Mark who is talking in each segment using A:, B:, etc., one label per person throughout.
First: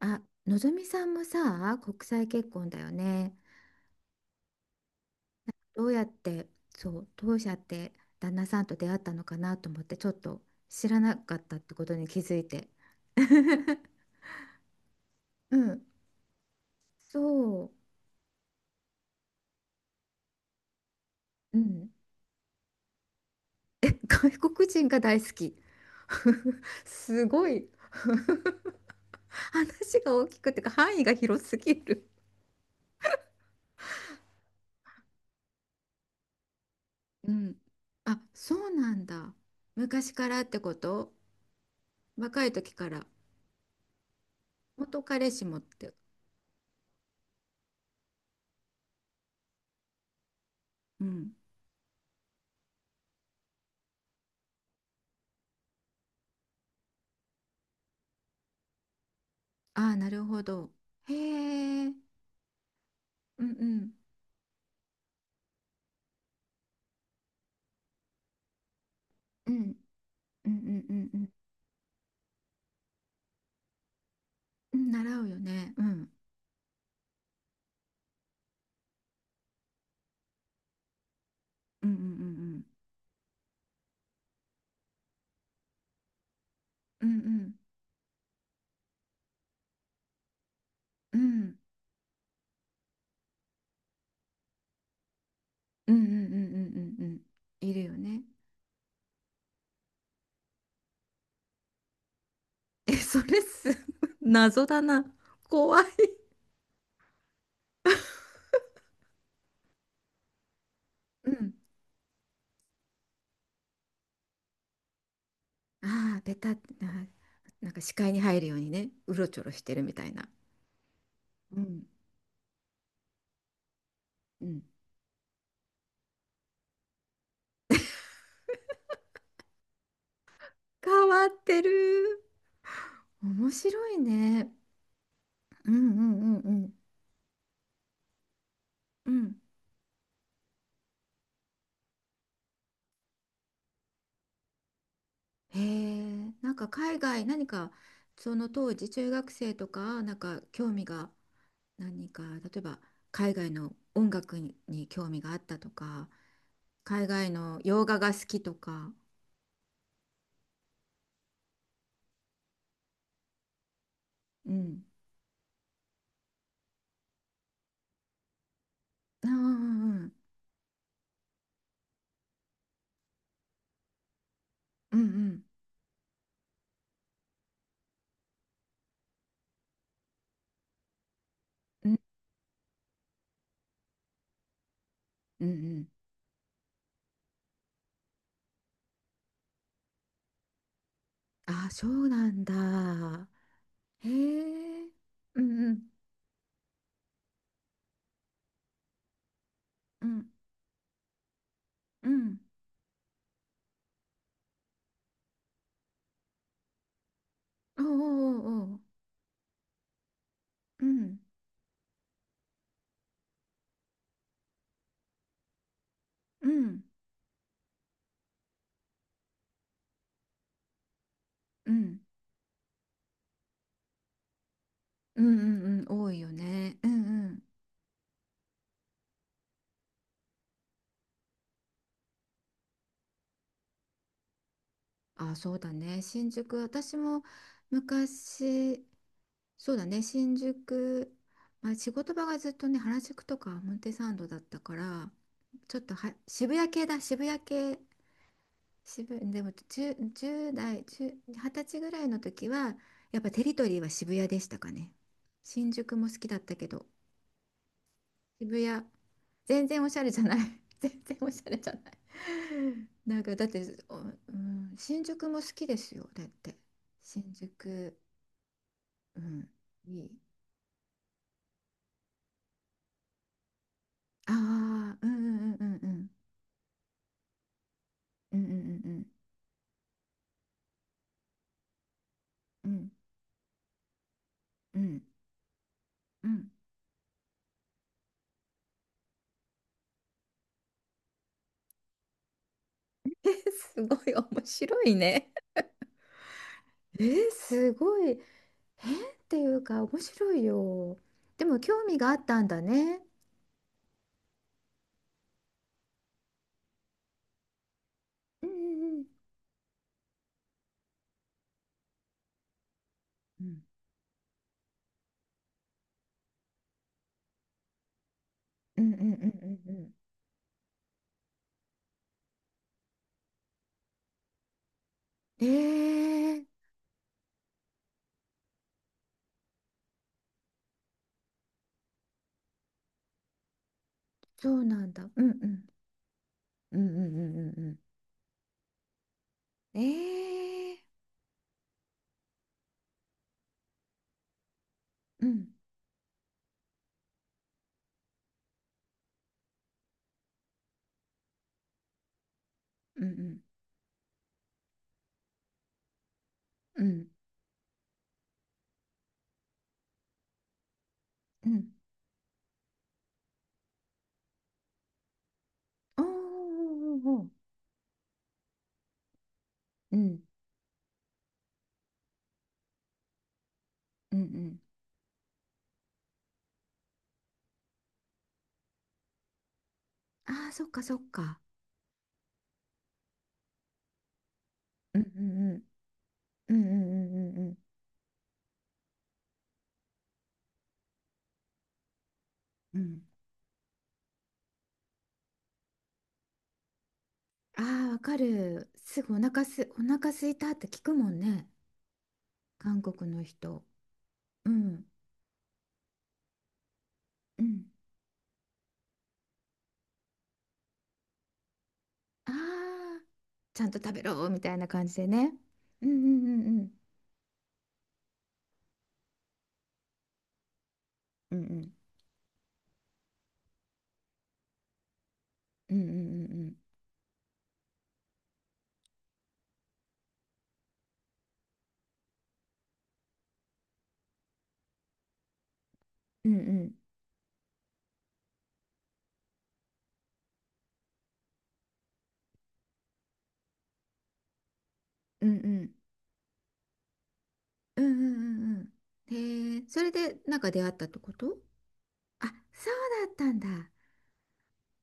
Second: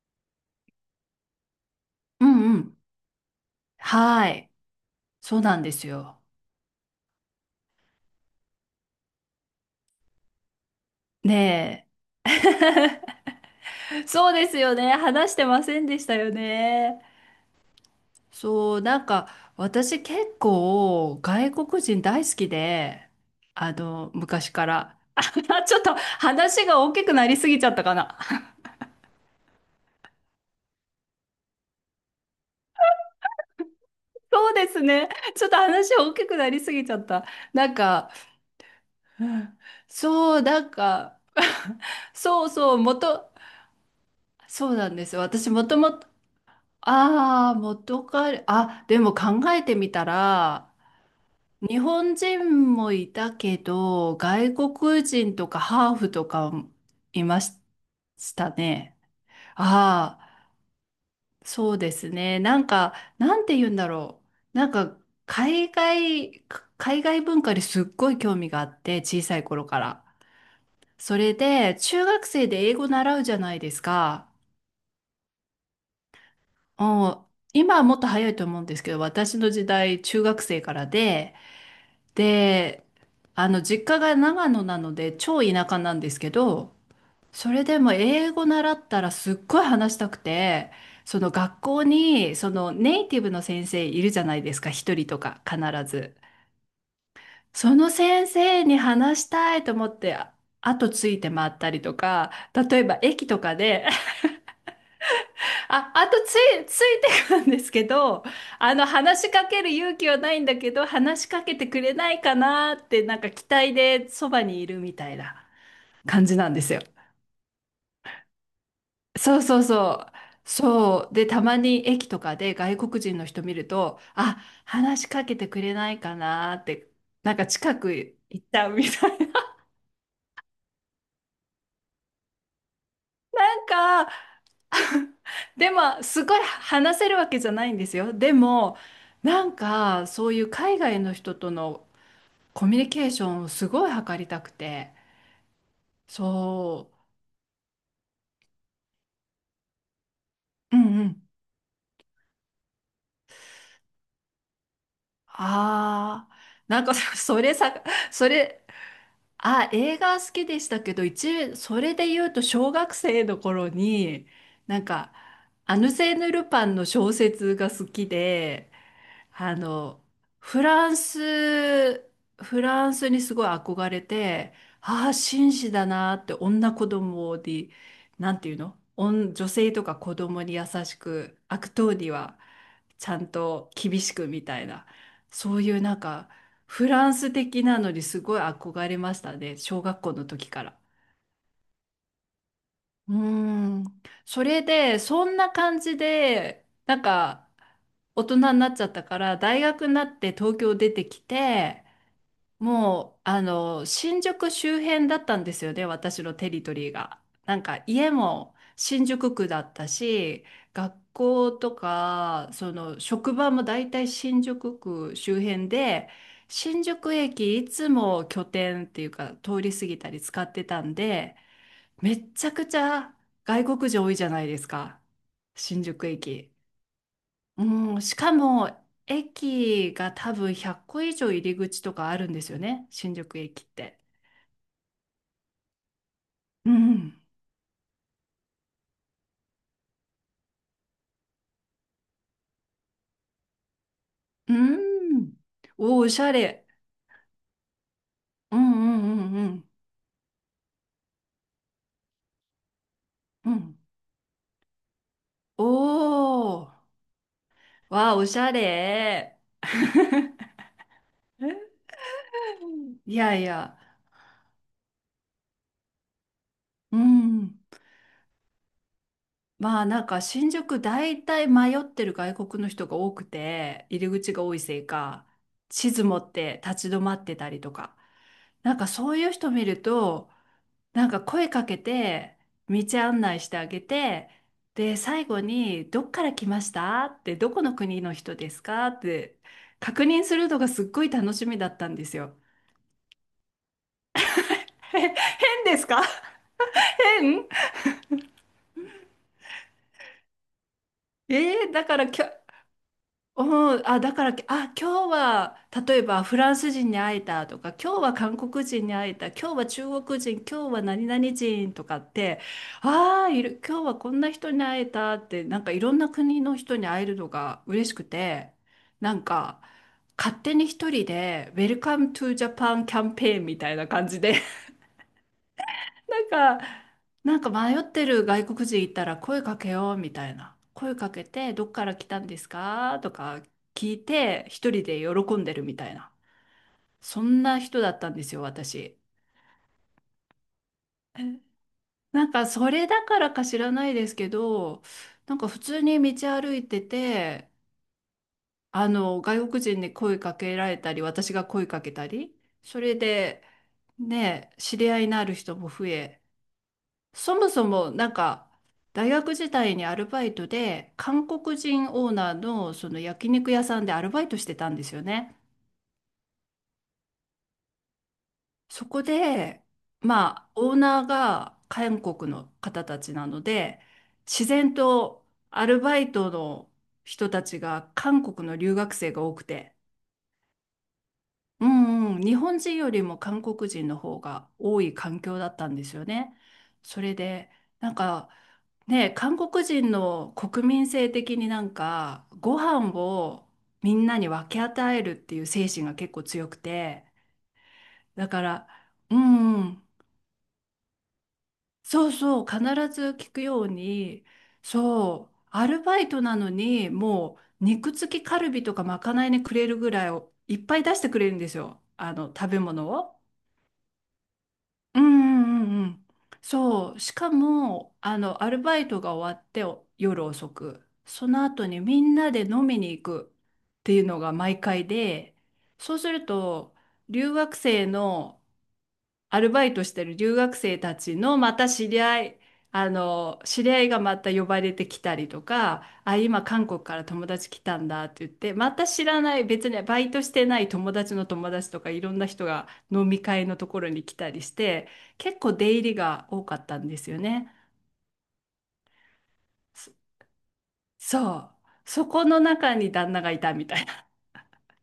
A: あ、のぞみさんもさ、国
B: う
A: 際結
B: んう
A: 婚
B: ん。
A: だよね。
B: はい。そうなんで
A: ど
B: す
A: うやっ
B: よ。
A: て、そう、当社って旦那さんと出会ったのかなと思って、ちょっと知らなかったってこ
B: ね
A: とに気づいて。
B: え。そうですよね。話して
A: う
B: ませ
A: ん、
B: んでしたよね。
A: そ
B: そう、なんか、私結構外
A: う、う
B: 国
A: ん。
B: 人大好きで、
A: え、外
B: 昔か
A: 国人
B: ら。
A: が 大
B: あ
A: 好き。
B: ちょっと 話が大きく
A: す
B: なりす
A: ご
B: ぎち
A: い。
B: ゃったかな。
A: 話が大きくてか範囲が広すぎる。
B: そうですね。ちょっと話大きくなりすぎちゃった。
A: うん。
B: なんか、
A: あ、そうなん
B: う
A: だ。
B: ん
A: 昔か
B: そ
A: ら
B: う、
A: って
B: なん
A: こと。
B: か、
A: 若
B: そう
A: い時
B: そう、
A: か
B: も
A: ら。
B: と、そうなん
A: 元
B: ですよ。
A: 彼氏
B: 私
A: もっ
B: もとも
A: て。
B: と、ああ、元彼、あ、でも考えてみたら、
A: うん。
B: 日本人もいたけど、外国人とかハーフとかもいましたね。
A: ああ、な
B: あ
A: るほ
B: あ、
A: ど。へ
B: そう
A: え、う
B: で
A: ん。
B: すね。な
A: う
B: んて言うんだ
A: ん。
B: ろう。海外文化にすっごい興味があって、小さい
A: う
B: 頃
A: ん。
B: から。
A: うんうんうんう
B: そ
A: ん。
B: れで、中学生で英語習うじゃないですか。
A: うん、習うよね。うん。
B: うん、今はもっと早いと思うんですけど、私の時代、中学生からで、
A: うんうん。
B: で、実家が長野なので、超田舎なんですけど、
A: うんうんう
B: そ
A: ん。
B: れでも英語習ったらすっごい話したくて、
A: う
B: その
A: ん
B: 学校に、そのネイティブの先生いるじゃないですか、一人とか必
A: うんう
B: ず。
A: んうんうん。うん。うんうん。い
B: そ
A: る
B: の
A: よね。
B: 先生に話したいと思って、後ついて回ったりとか、例え
A: え、
B: ば
A: そ
B: 駅
A: れ
B: とか
A: す
B: で
A: 謎だな。怖い。
B: あ、あとつい、ついてくるんですけど、話しかける勇気はないんだけど、話し
A: う
B: か
A: ん。
B: けてくれないかなって、なんか期待でそばにいるみたいな
A: ああ、
B: 感
A: ベ
B: じな
A: タ
B: ん
A: っ
B: です
A: て
B: よ。
A: な、なんか視界に入るようにね、うろち
B: そう
A: ょろ
B: そ
A: し
B: う
A: てるみた
B: そ
A: い
B: う。
A: な。
B: そう。で、たま
A: うん
B: に駅とかで外国人の人見ると、あ、
A: うん。
B: 話しかけてくれないかなって、なんか近く行っちゃうみたいな。
A: 変わってる。面
B: なん
A: 白い
B: か、
A: ね。う
B: で
A: んう
B: も、
A: んう
B: すご
A: ん
B: い
A: うん。
B: 話せるわけじゃないんですよ。でも、
A: うん。
B: そういう海外の人とのコミュニケーションをすごい図りたくて、
A: へえ、なんか
B: そ
A: 海外何か、その当時中学生とかなんか興
B: う、う
A: 味
B: んう
A: が、
B: ん。
A: 何か例えば海外の音楽に興味があったとか、
B: ああ、
A: 海外
B: それ
A: の
B: さ、
A: 洋画が好
B: そ
A: きと
B: れ、
A: か。
B: あ、映画好きでしたけど、それで言うと小学生の頃に、
A: う
B: な
A: ん。
B: んか、アヌセーヌ・ルパンの小説が好きで、
A: あー、う
B: あの、
A: ん。
B: フランス、フランスにすごい憧れて、
A: う
B: ああ、
A: ん。
B: 紳士だなって、女子供で、なんていうの、女性とか子供に優しく、悪
A: う
B: 党
A: ん。
B: にはちゃんと厳しくみたいな、
A: うんう
B: そ
A: んう
B: う
A: ん。
B: い
A: う
B: う
A: ん
B: なんか、フランス的なのにすごい憧れましたね、小学校の時から。
A: あー、そうなん
B: うー
A: だ。
B: ん。
A: へ
B: それ
A: え。
B: で、そん
A: う
B: な
A: んう
B: 感
A: ん。
B: じで、大人になっちゃったから、大学にな
A: う
B: っ
A: ん。
B: て東京出てきて、
A: うん。
B: もう、あの、新宿周辺だったんですよね、私のテリトリーが。なん
A: お
B: か、
A: う
B: 家
A: おう
B: も
A: おうおう。
B: 新宿区だったし、
A: う
B: 学
A: ん
B: 校とか、その、職場も大体新宿区周辺で、
A: う
B: 新
A: ん。
B: 宿駅いつも拠点っていうか、通り過ぎたり使ってたんで、
A: うん。
B: めっちゃくちゃ外国人多いじゃないですか、
A: うんう
B: 新
A: んうん、
B: 宿
A: 多いよ
B: 駅。
A: ね。うん。うん。
B: うん、しかも駅が多分100個以上入り口とかあるんですよね、新宿駅って。
A: あ、そうだね。新宿、
B: う
A: 私
B: ん。
A: も昔、そうだね。新宿、まあ、仕事場がずっとね、原宿とか表参道だっ
B: う
A: たから、
B: ん。
A: ちょっと
B: おー、お
A: は
B: しゃ
A: 渋
B: れ。
A: 谷系だ、渋谷系、
B: うんうん
A: で
B: う
A: も
B: ん
A: 10、じゅう代、10、20歳ぐらいの時は、やっぱテ
B: うん。
A: リ
B: う
A: トリ
B: ん。
A: ーは渋谷でしたかね。
B: お
A: 新宿も好きだったけど、
B: お。わあ、おしゃ
A: 渋谷。
B: れ。
A: 全然おしゃれじゃない。全然おしゃれじゃない。
B: い
A: なんか
B: やい
A: だって、
B: や。
A: おうん、新宿も好きですよ。だって。
B: う
A: 新
B: ん。
A: 宿。うん。
B: まあ
A: い
B: なん
A: い。
B: か新宿大体迷ってる外国の人が多くて入り
A: あ
B: 口が多いせい
A: あ、うんう
B: か、
A: んうんうんう
B: 地図
A: ん。
B: 持って立ち止まってたりとか、
A: うん
B: なんか
A: うん。
B: そういう人見るとなんか声かけて
A: うんう
B: 道
A: ん
B: 案内してあげて、
A: う
B: で
A: ん
B: 最後に「どっか
A: う
B: ら来
A: ん
B: ました？」って、「どこの国の人ですか？」って確認するのがすっごい楽しみだったんですよ。
A: え、すごい面白い
B: へ、変
A: ね。
B: ですか？変
A: すごい変っていうか面白いよ。
B: え
A: でも
B: ーだ
A: 興
B: か
A: 味
B: ら
A: があ
B: きょ
A: ったんだね。
B: うん、あ、だから、あ、今日は、例えばフランス人に会えたとか、今日は韓
A: う
B: 国人に
A: んうん
B: 会えた、今日は中国人、今日は何々人とかって、ああ、い
A: う
B: る、
A: ん。
B: 今日はこんな人に会えたって、なんかいろんな国の人に会えるのが嬉しくて、
A: うんうんうん
B: な
A: う
B: ん
A: んうん
B: か、
A: うんうん。
B: 勝手に一人で、ウェルカムトゥジャパンキャンペーンみたいな感じで、
A: え、すごい面白いね、
B: なん
A: えー。
B: か、なんか迷ってる外国人いたら声かけようみたいな。声かけて、どっから来たんですかとか聞いて、
A: そう
B: 一
A: な
B: 人
A: ん
B: で
A: だ、うんう
B: 喜んでる
A: ん。
B: みたいな。
A: うんうんう
B: そん
A: ん
B: な
A: うん。
B: 人だったんですよ、私。
A: うん、ええー。
B: なんか、それだからか知らないですけど、
A: う
B: なん
A: ん。
B: か普通に道歩いてて、外国人に声かけられたり、私が声かけたり、それ
A: うんうん。
B: で、ね、知り合いのある人も増え、
A: うん、
B: そもそもなんか大学時代にアルバイトで韓
A: う
B: 国
A: ん、
B: 人オーナーのその焼肉屋さんでアルバイトしてたんですよね。
A: おーおーおーおー。
B: そこで、
A: うん
B: まあオーナーが韓国の方たちなので
A: うんう
B: 自
A: ん。
B: 然とアルバイトの人たちが韓国の留学生が多くて。
A: ああ、そっかそっか。
B: うんうん、日本人よりも韓国人の方が多い
A: うんう
B: 環境だ
A: ん
B: ったんですよね。
A: うん。うんう
B: それ
A: んうんう
B: で、
A: ん。
B: なんかね、韓国人の国民性的になんかご
A: う
B: 飯
A: ん。
B: をみんなに分け与えるっていう精神が結構強くて、
A: ああ、わか
B: だから、
A: る、すぐ
B: う
A: おなか
B: んう
A: すお
B: ん、
A: なか空いたって聞くもんね、
B: そうそう、必
A: 韓
B: ず
A: 国の
B: 聞く
A: 人。
B: ように、
A: うん
B: そう、アルバイトなのにも
A: う
B: う
A: ん。
B: 肉付きカルビとかまかないにくれるぐらいをいっぱい出してくれるんですよ、あの
A: あ
B: 食べ物
A: あ、
B: を。
A: ちゃんと食べろみたいな感じ
B: うん
A: でね。
B: うんうん
A: う
B: う
A: んう
B: ん。
A: んうんうん
B: そう。しかも、アルバイトが終わってお夜遅く、そ
A: う
B: の後
A: ん
B: にみんなで飲みに行くっていうのが毎回で、
A: うん。う
B: そうす
A: ん。
B: る
A: うん
B: と、留学生のアルバイトしてる留学生たちのまた知り合い、知り合いがまた呼ばれてきたりとか、あ、
A: うん
B: 今
A: う
B: 韓
A: ん。
B: 国から友達来たんだって言って、また知らない、別にねバイトしてない友達の友達とかいろんな人が飲み会のところに来たりして、
A: うんう
B: 結構
A: ん。
B: 出入りが多かったんですよね。
A: うんうん。うんうん。へえ、それ
B: そ
A: でなんか出会ったってこ
B: そ
A: と。
B: う。そこ
A: あ、
B: の
A: そ
B: 中
A: う
B: に
A: だ
B: 旦
A: っ
B: 那
A: た
B: が
A: ん
B: い
A: だ。
B: たみたい。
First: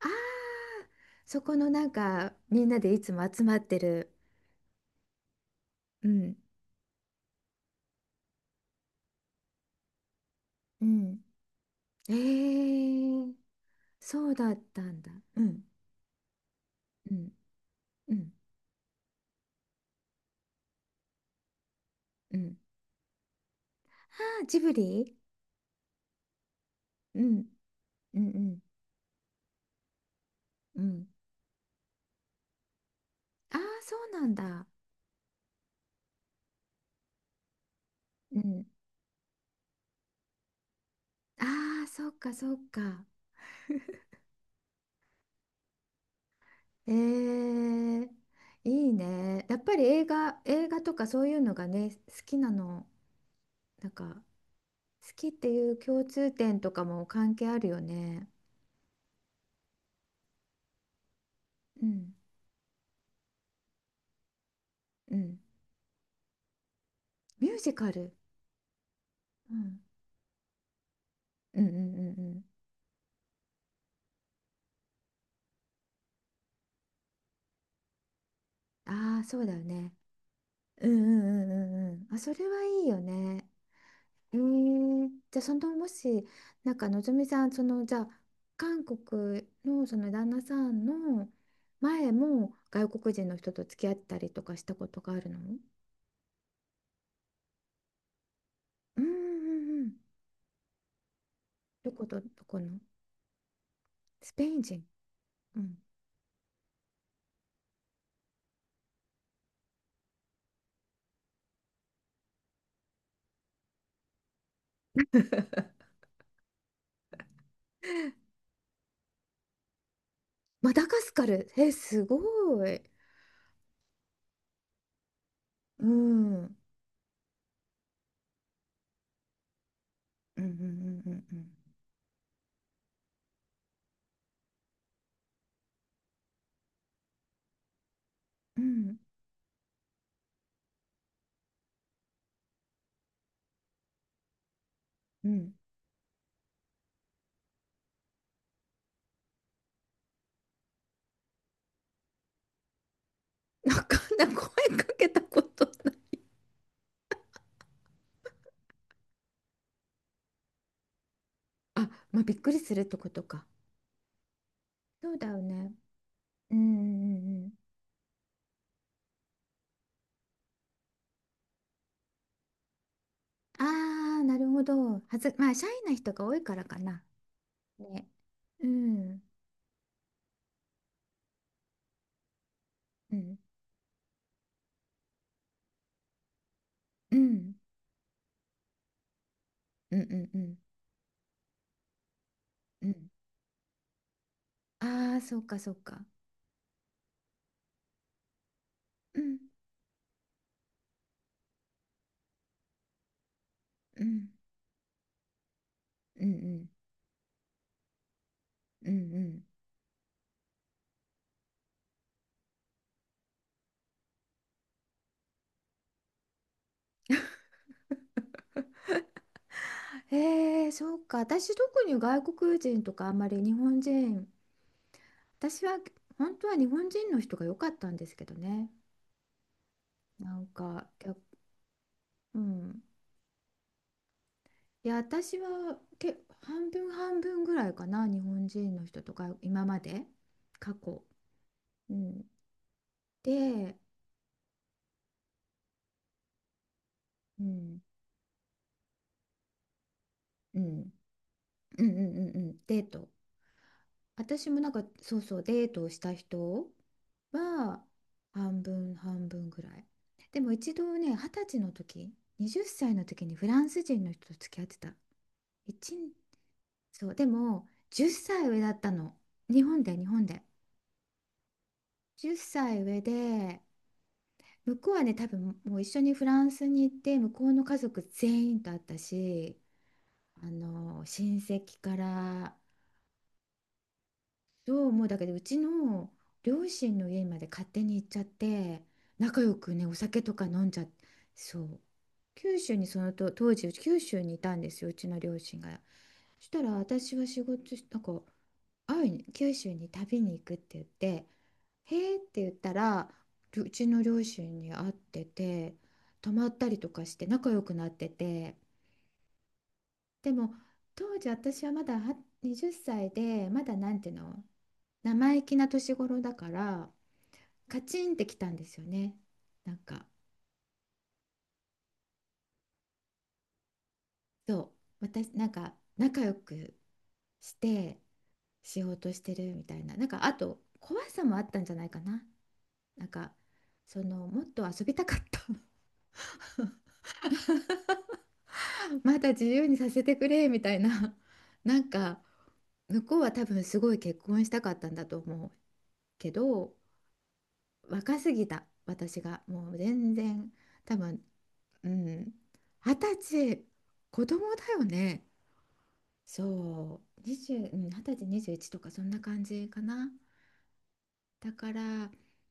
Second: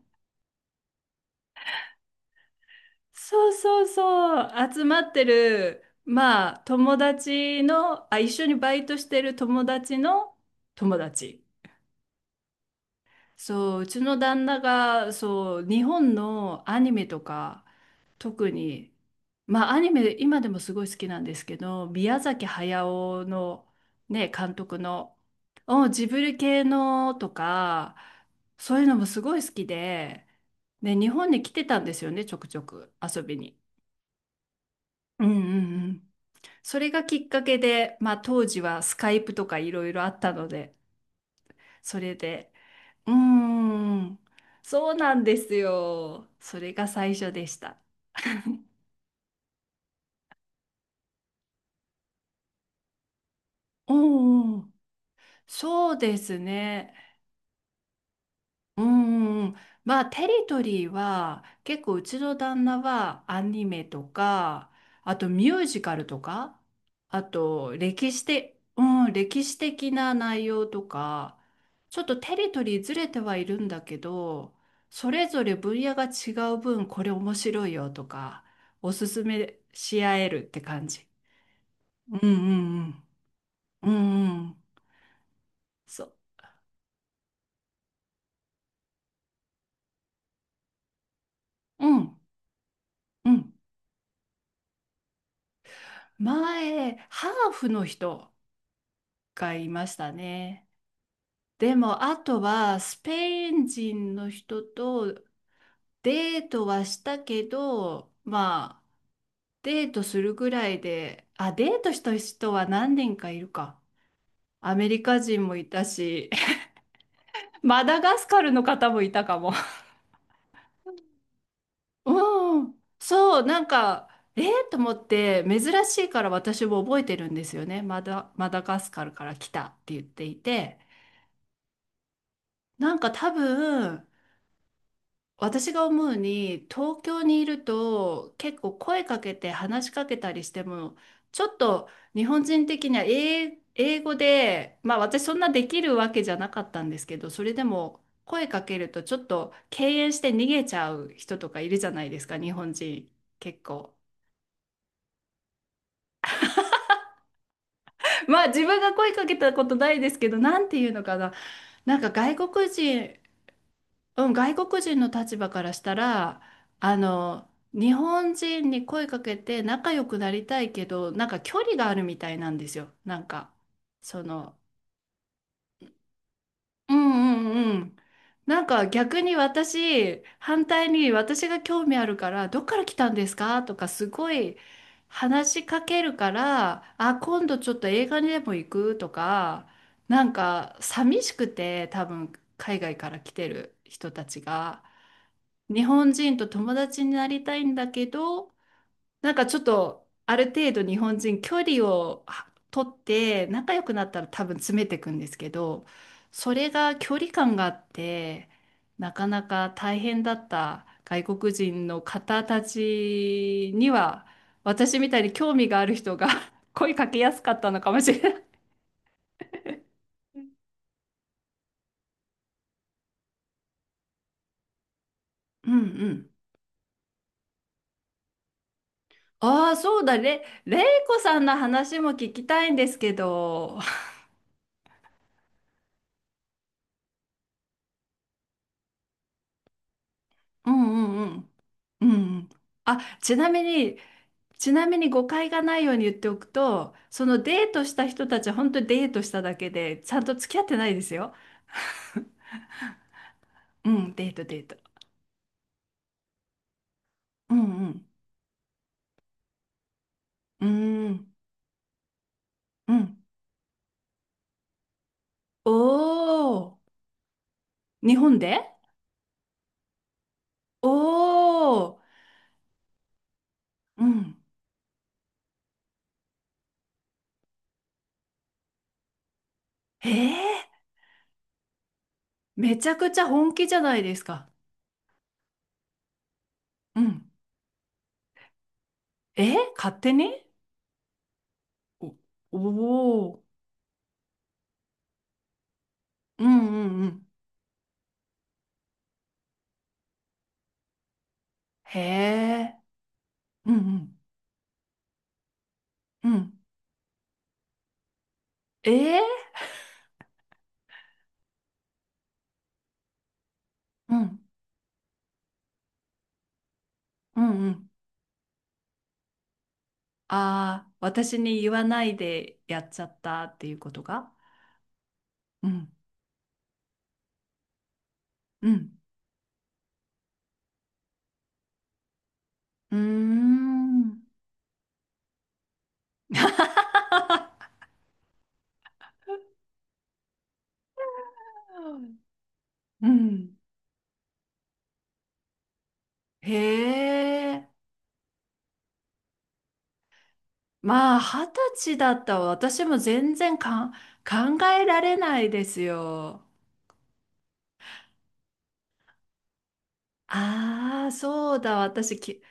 A: ああ、そこのなんかみんなでいつも集
B: そう
A: まって
B: そう
A: る。
B: そう、集まってる、
A: うん、
B: まあ、友達の、あ、一緒にバイトしてる友達の
A: う
B: 友
A: ん。
B: 達。
A: へえ、
B: そう、うちの
A: そう
B: 旦
A: だっ
B: 那
A: たんだ。
B: が、
A: う
B: そう、
A: ん、
B: 日本のアニメ
A: う
B: と
A: ん、
B: か、
A: うん、
B: 特に、まあ、アニメ、今でもすごい好きなんですけど、宮
A: う
B: 崎
A: ん。
B: 駿の、ね、
A: ああ、
B: 監
A: ジブ
B: 督
A: リ。
B: の、お、ジブリ系の
A: う
B: と
A: ん、
B: か、
A: うん、うん、
B: そういうのもすごい好きで、
A: う
B: で、
A: ん。
B: 日本に来てたんですよね、ちょくちょく遊び
A: ああ、
B: に。
A: そうなんだ。
B: うんうんうん。それがきっかけで、まあ
A: う
B: 当時
A: ん。
B: はスカイプとかいろいろあったので、
A: あ。あ、
B: そ
A: そっ
B: れ
A: か
B: で、
A: そっか。
B: うーん、そうなんですよ。それが
A: え
B: 最初でした。
A: ー、いいね。やっぱり映画、映画とかそういうのがね、好きなの、なん
B: う
A: か
B: んうん、
A: 好きっていう
B: そう
A: 共
B: で
A: 通
B: す
A: 点とか
B: ね。
A: も関係あるよね。
B: うんうんうん、まあテリトリーは結
A: う
B: 構う
A: ん、
B: ちの旦那はアニメとか、
A: う
B: あと
A: ん。
B: ミュージカルとか、あ
A: ミュー
B: と
A: ジカ
B: 歴
A: ル。
B: 史的、うん、歴
A: う
B: 史
A: ん、
B: 的な内容とか、
A: うん、うん、
B: ち
A: う
B: ょっ
A: ん。
B: と
A: う
B: テ
A: ん。
B: リトリーずれてはいるんだけど、それぞれ分野が違う分これ面白いよとかおす
A: あ
B: す
A: あ、そうだ
B: め
A: よね。
B: し合えるって
A: う
B: 感
A: ん、う
B: じ。
A: ん、うん、うん。うん。あ、
B: う
A: それはいい
B: ん
A: よね。
B: うんうんうんうん
A: じゃあそのも
B: そう
A: しなんかのぞみさんそのじゃあ韓国のその旦那さんの
B: う
A: 前
B: ん
A: も外国人
B: う
A: の人
B: ん、
A: と付き合ったりとかしたことがあるの。
B: 前ハーフの人
A: うんう
B: 回い
A: んう
B: ま
A: ん。
B: したね。で
A: ど
B: も、
A: こ
B: あ
A: とど
B: と
A: この。
B: は、スペイン人の
A: スペイン
B: 人
A: 人、
B: と
A: うん、
B: デートはしたけど、まあ、デートするぐらいで、あ、デートした人は何人かいるか。アメリカ人もいたし、マダガスカルの方もいたかも。
A: マダガスカル、えす ご
B: うん、
A: い。
B: えー、と思って、珍
A: う
B: しいから
A: ん。うん
B: 私も覚えてるんですよね。マダガスカルから来たって言ってい
A: うんう
B: て、
A: ん。うん
B: なんか多分、私が思うに、東京にいると結
A: う
B: 構
A: ん
B: 声かけて話しかけたりしても、ちょっと日本人的には英語で、まあ私
A: うん
B: そ
A: う
B: んな
A: ん。
B: できるわけじゃなかったんですけど、それでも声かけるとちょっと敬遠して逃げちゃう人とかいるじゃないですか、日本人結
A: な
B: 構。
A: かなか声かけたことない。
B: まあ自分が声かけたことないですけど、なんていうのかな。
A: あ、
B: なんか
A: まあ、び
B: 外
A: っくり
B: 国
A: するってこ
B: 人。
A: とか。
B: うん、外国人の
A: そうだ
B: 立
A: よ
B: 場か
A: ね。
B: らしたら、
A: うんうんうん。
B: 日本人に声かけて仲良くなりたいけど、なんか距離があるみたいなんですよ。なんか、
A: あ
B: そ
A: あ、なる
B: の、
A: ほど。はず、まあ、シャイな人が多いからか
B: う
A: な。
B: んうんうん。
A: ね。
B: なん
A: う
B: か逆
A: ん、
B: に私、反対に私が興味あるから、どっから来たん
A: う
B: です
A: ん、
B: かとかすごい話しかけるから、あ、
A: う
B: 今
A: ん、
B: 度ちょっと映画にでも行くとか、
A: うん、う
B: な
A: ん、
B: ん
A: うん。
B: か寂しくて、多分海
A: う
B: 外
A: ん。
B: から来てる人たちが。
A: ああ、そうか、そう
B: 日
A: か。
B: 本人と友達になりたいんだけど、
A: う
B: なん
A: ん、
B: かちょっとある程度日本人距離をは取って仲良く
A: う
B: なったら
A: ん、
B: 多分詰めていくんですけど、
A: うん、う
B: そ
A: ん、
B: れが距離感があって、
A: う
B: な
A: ん、う
B: か
A: ん。
B: なか大変だった外国人の方たちには、私みたいに興味がある人が 声かけやすかったのかもしれない。
A: へえ、そうか。私、特に外国人とかあんまり日本人、私
B: うん
A: は
B: うん。
A: 本当は日本人の人が良かったんですけどね。
B: ああ、そうだ、
A: な
B: ね
A: ん
B: れい
A: か、
B: こ
A: 逆。
B: さんの話も聞
A: う
B: きたいん
A: ん。
B: ですけど。
A: いや、私は半分半分ぐらいかな、日本人の人とか、今まで、
B: う
A: 過去。
B: んうん
A: う
B: うん。う
A: ん。
B: ん。あ、ちなみ
A: で、
B: に、ちなみに誤解がないように言っておくと、その
A: う
B: デー
A: ん、
B: トした人たちは本当にデートしただけで、ちゃんと付き
A: う
B: 合ってな
A: ん、
B: いですよ。
A: うんうんう んうん、デート。
B: うん、デート、
A: 私も
B: デー
A: なん
B: ト。
A: かそうそう、デートをした人
B: う
A: は
B: ん
A: 半分半分ぐらい。でも
B: うん。
A: 一度
B: うー
A: ね二
B: ん。
A: 十歳の時、20歳
B: う
A: の
B: ん。
A: 時にフランス人の人と付き合ってた。
B: お
A: 一
B: ー。
A: そう、でも10
B: 日本
A: 歳
B: で。
A: 上だったの。日本で、日本で、
B: おー。
A: 10歳上で、
B: うん。
A: 向こうはね多分もう一緒にフランスに行って向こうの家族全員と会ったし、あ
B: ええ、
A: の親戚から、
B: めちゃくちゃ本気じゃないですか。
A: そう思うだけどうちの両親
B: う
A: の家
B: ん。
A: まで勝手に行っちゃって、仲良
B: え、
A: くねお
B: 勝手
A: 酒とか
B: に。
A: 飲んじゃって、そう、
B: お、
A: 九州にそのと
B: おー。
A: 当時九州にいたんですよ、うちの両親が。
B: う
A: そし
B: ん
A: た
B: う
A: ら
B: んう
A: 私は
B: ん。
A: 仕事しなんか会いに九州に旅に行くって言って「へ
B: へ
A: え」って言った
B: え。
A: ら、りょう
B: うん
A: ち
B: う
A: の
B: ん。
A: 両親に会ってて、
B: う
A: 泊ま
B: ん。
A: ったりとかして仲良くなってて。
B: ええ、
A: でも当時私はまだは20歳で、まだなんていう
B: うん
A: の、生意気な年頃だから、
B: うんう
A: カ
B: ん。
A: チンってきたんですよね。なんか、
B: ああ、私に言わないでやっちゃったっていうことが。
A: そう、私、なん
B: う
A: か
B: ん。
A: 仲良くして
B: う
A: しよ
B: ん。
A: うとしてるみたいな、なんかあと怖さもあったんじゃないかな。
B: うー
A: なんか、
B: ん。
A: もっと遊びたかった。 まだ自由にさせてくれみたいな、なんか、向
B: う
A: こうは多
B: ん。
A: 分すごい結婚したかったんだと思うけ
B: へ
A: ど、
B: え。
A: 若すぎた私がもう全然。多
B: まあ、
A: 分。
B: 二十
A: う
B: 歳だっ
A: ん。
B: たわ、私
A: 二
B: も
A: 十
B: 全然
A: 歳、子供
B: 考
A: だよ
B: えられ
A: ね。
B: ないですよ。
A: そう、20、うん、20歳、2とかそんな感じかな。
B: ああ、
A: だ
B: そう
A: か
B: だ、
A: ら、
B: 私き、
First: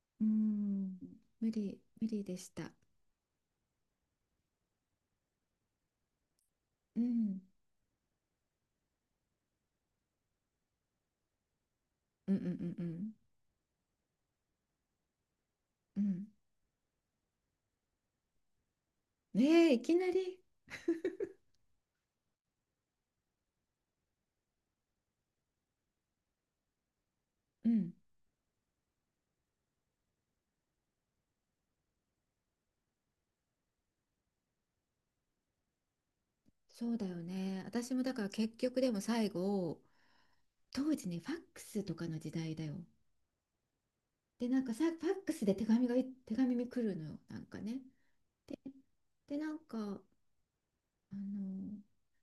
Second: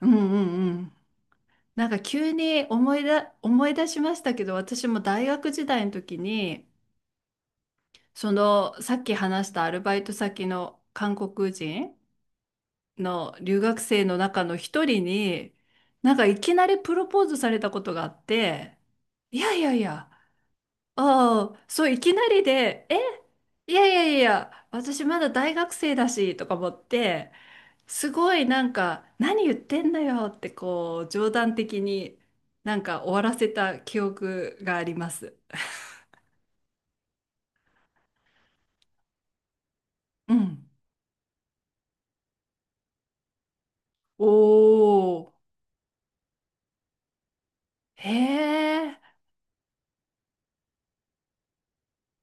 B: うんう
A: う
B: んうん。
A: ん、無理、
B: なんか
A: 無理
B: 急
A: でし
B: に
A: た。
B: 思い出しましたけど、私も大学時代の時に、
A: うん、
B: そのさっき話したアルバイト先の韓国人
A: うんうんうんうん。
B: の留学生の中の一人に、
A: う
B: なん
A: ん。
B: かいきなりプロポーズされたことがあって。いやい
A: ねえ、
B: やい
A: いきな
B: や。
A: り。
B: ああ、そう、いきなりでえ。いやいやいや、私まだ大学生だしとか思って、
A: うん、
B: すごいなんか何言ってんだよって、こう冗談的になんか終わらせた記憶があります。
A: そうだよね。私もだから結局でも最後、
B: うん。
A: 当時ね、ファックスとかの時代だよ。で、なんかさ、ファッ
B: お
A: ク
B: ー。
A: スで手紙に来るのよ、なんかね。
B: へ
A: で、
B: え。
A: で、なんか、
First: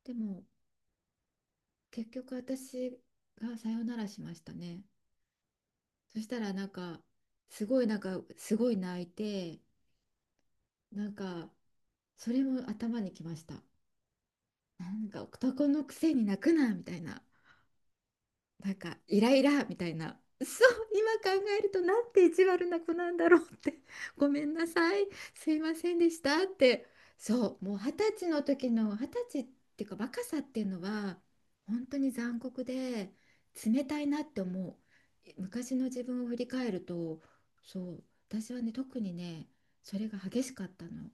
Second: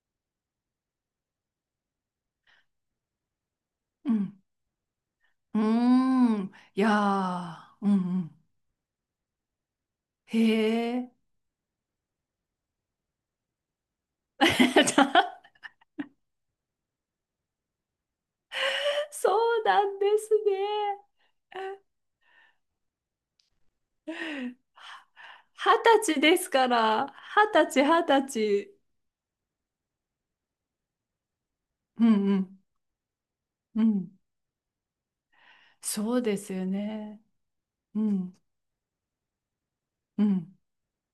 A: でも結局私がさよなら
B: う
A: し
B: ん
A: ましたね。
B: うー
A: そした
B: ん。
A: らなん
B: いや
A: かすご
B: ー、
A: い、
B: うんう
A: なんか
B: ん。
A: すごい泣いて、
B: へ
A: なん
B: え。
A: か、それも頭にきました、なんか 男のくせに泣くなみたいな、なんかイ
B: そ
A: ライ
B: う
A: ラみ
B: な
A: たい
B: んで
A: な。
B: す
A: そう、
B: ね。
A: 今考えるとなんて意地悪な子なんだろうって。ごめんなさい。すい
B: 二
A: ませんで
B: 十歳
A: し
B: で
A: たっ
B: すか
A: て。
B: ら、
A: そう、
B: 二十
A: もう
B: 歳、
A: 二
B: 二
A: 十
B: 十
A: 歳の時
B: 歳。
A: の二十歳っていうか、若さっていうのは本当
B: う
A: に残
B: ん
A: 酷で
B: う
A: 冷
B: ん、う
A: たい
B: ん。
A: なって思う。昔の自
B: そう
A: 分を振
B: で
A: り
B: すよ
A: 返ると、
B: ね。
A: そ
B: う
A: う、
B: ん、
A: 私はね、特にね、それが
B: う
A: 激し
B: ん。
A: かったの。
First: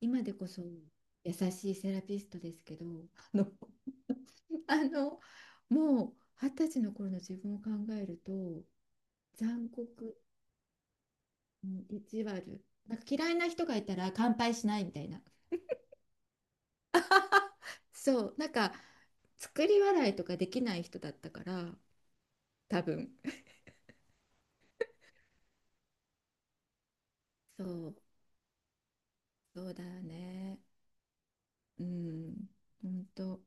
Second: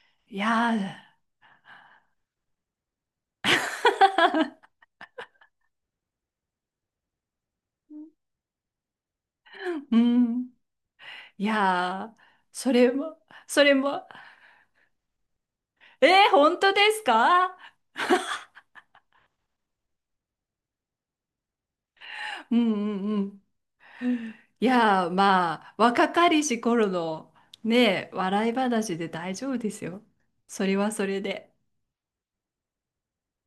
A: 今で
B: い
A: こそ
B: やー、
A: 優しいセラピストですけど、あの、あの、もう二十歳の頃の自分を考えると、残
B: う
A: 酷、
B: ん。い
A: うん、意
B: やー、
A: 地悪、
B: それ
A: なんか
B: も、
A: 嫌いな人
B: それ
A: がいた
B: も、
A: ら乾杯しないみたいな、
B: えー、本当ですか？
A: そう、なんか作り笑いとかできない人だったから、
B: うん
A: 多分。
B: うん、いやー、まあ、若かりし頃の
A: そう、
B: ね、笑い話で大丈夫
A: そ
B: で
A: うだ
B: す
A: よ
B: よ。
A: ね。
B: それはそれで。
A: うん、本当。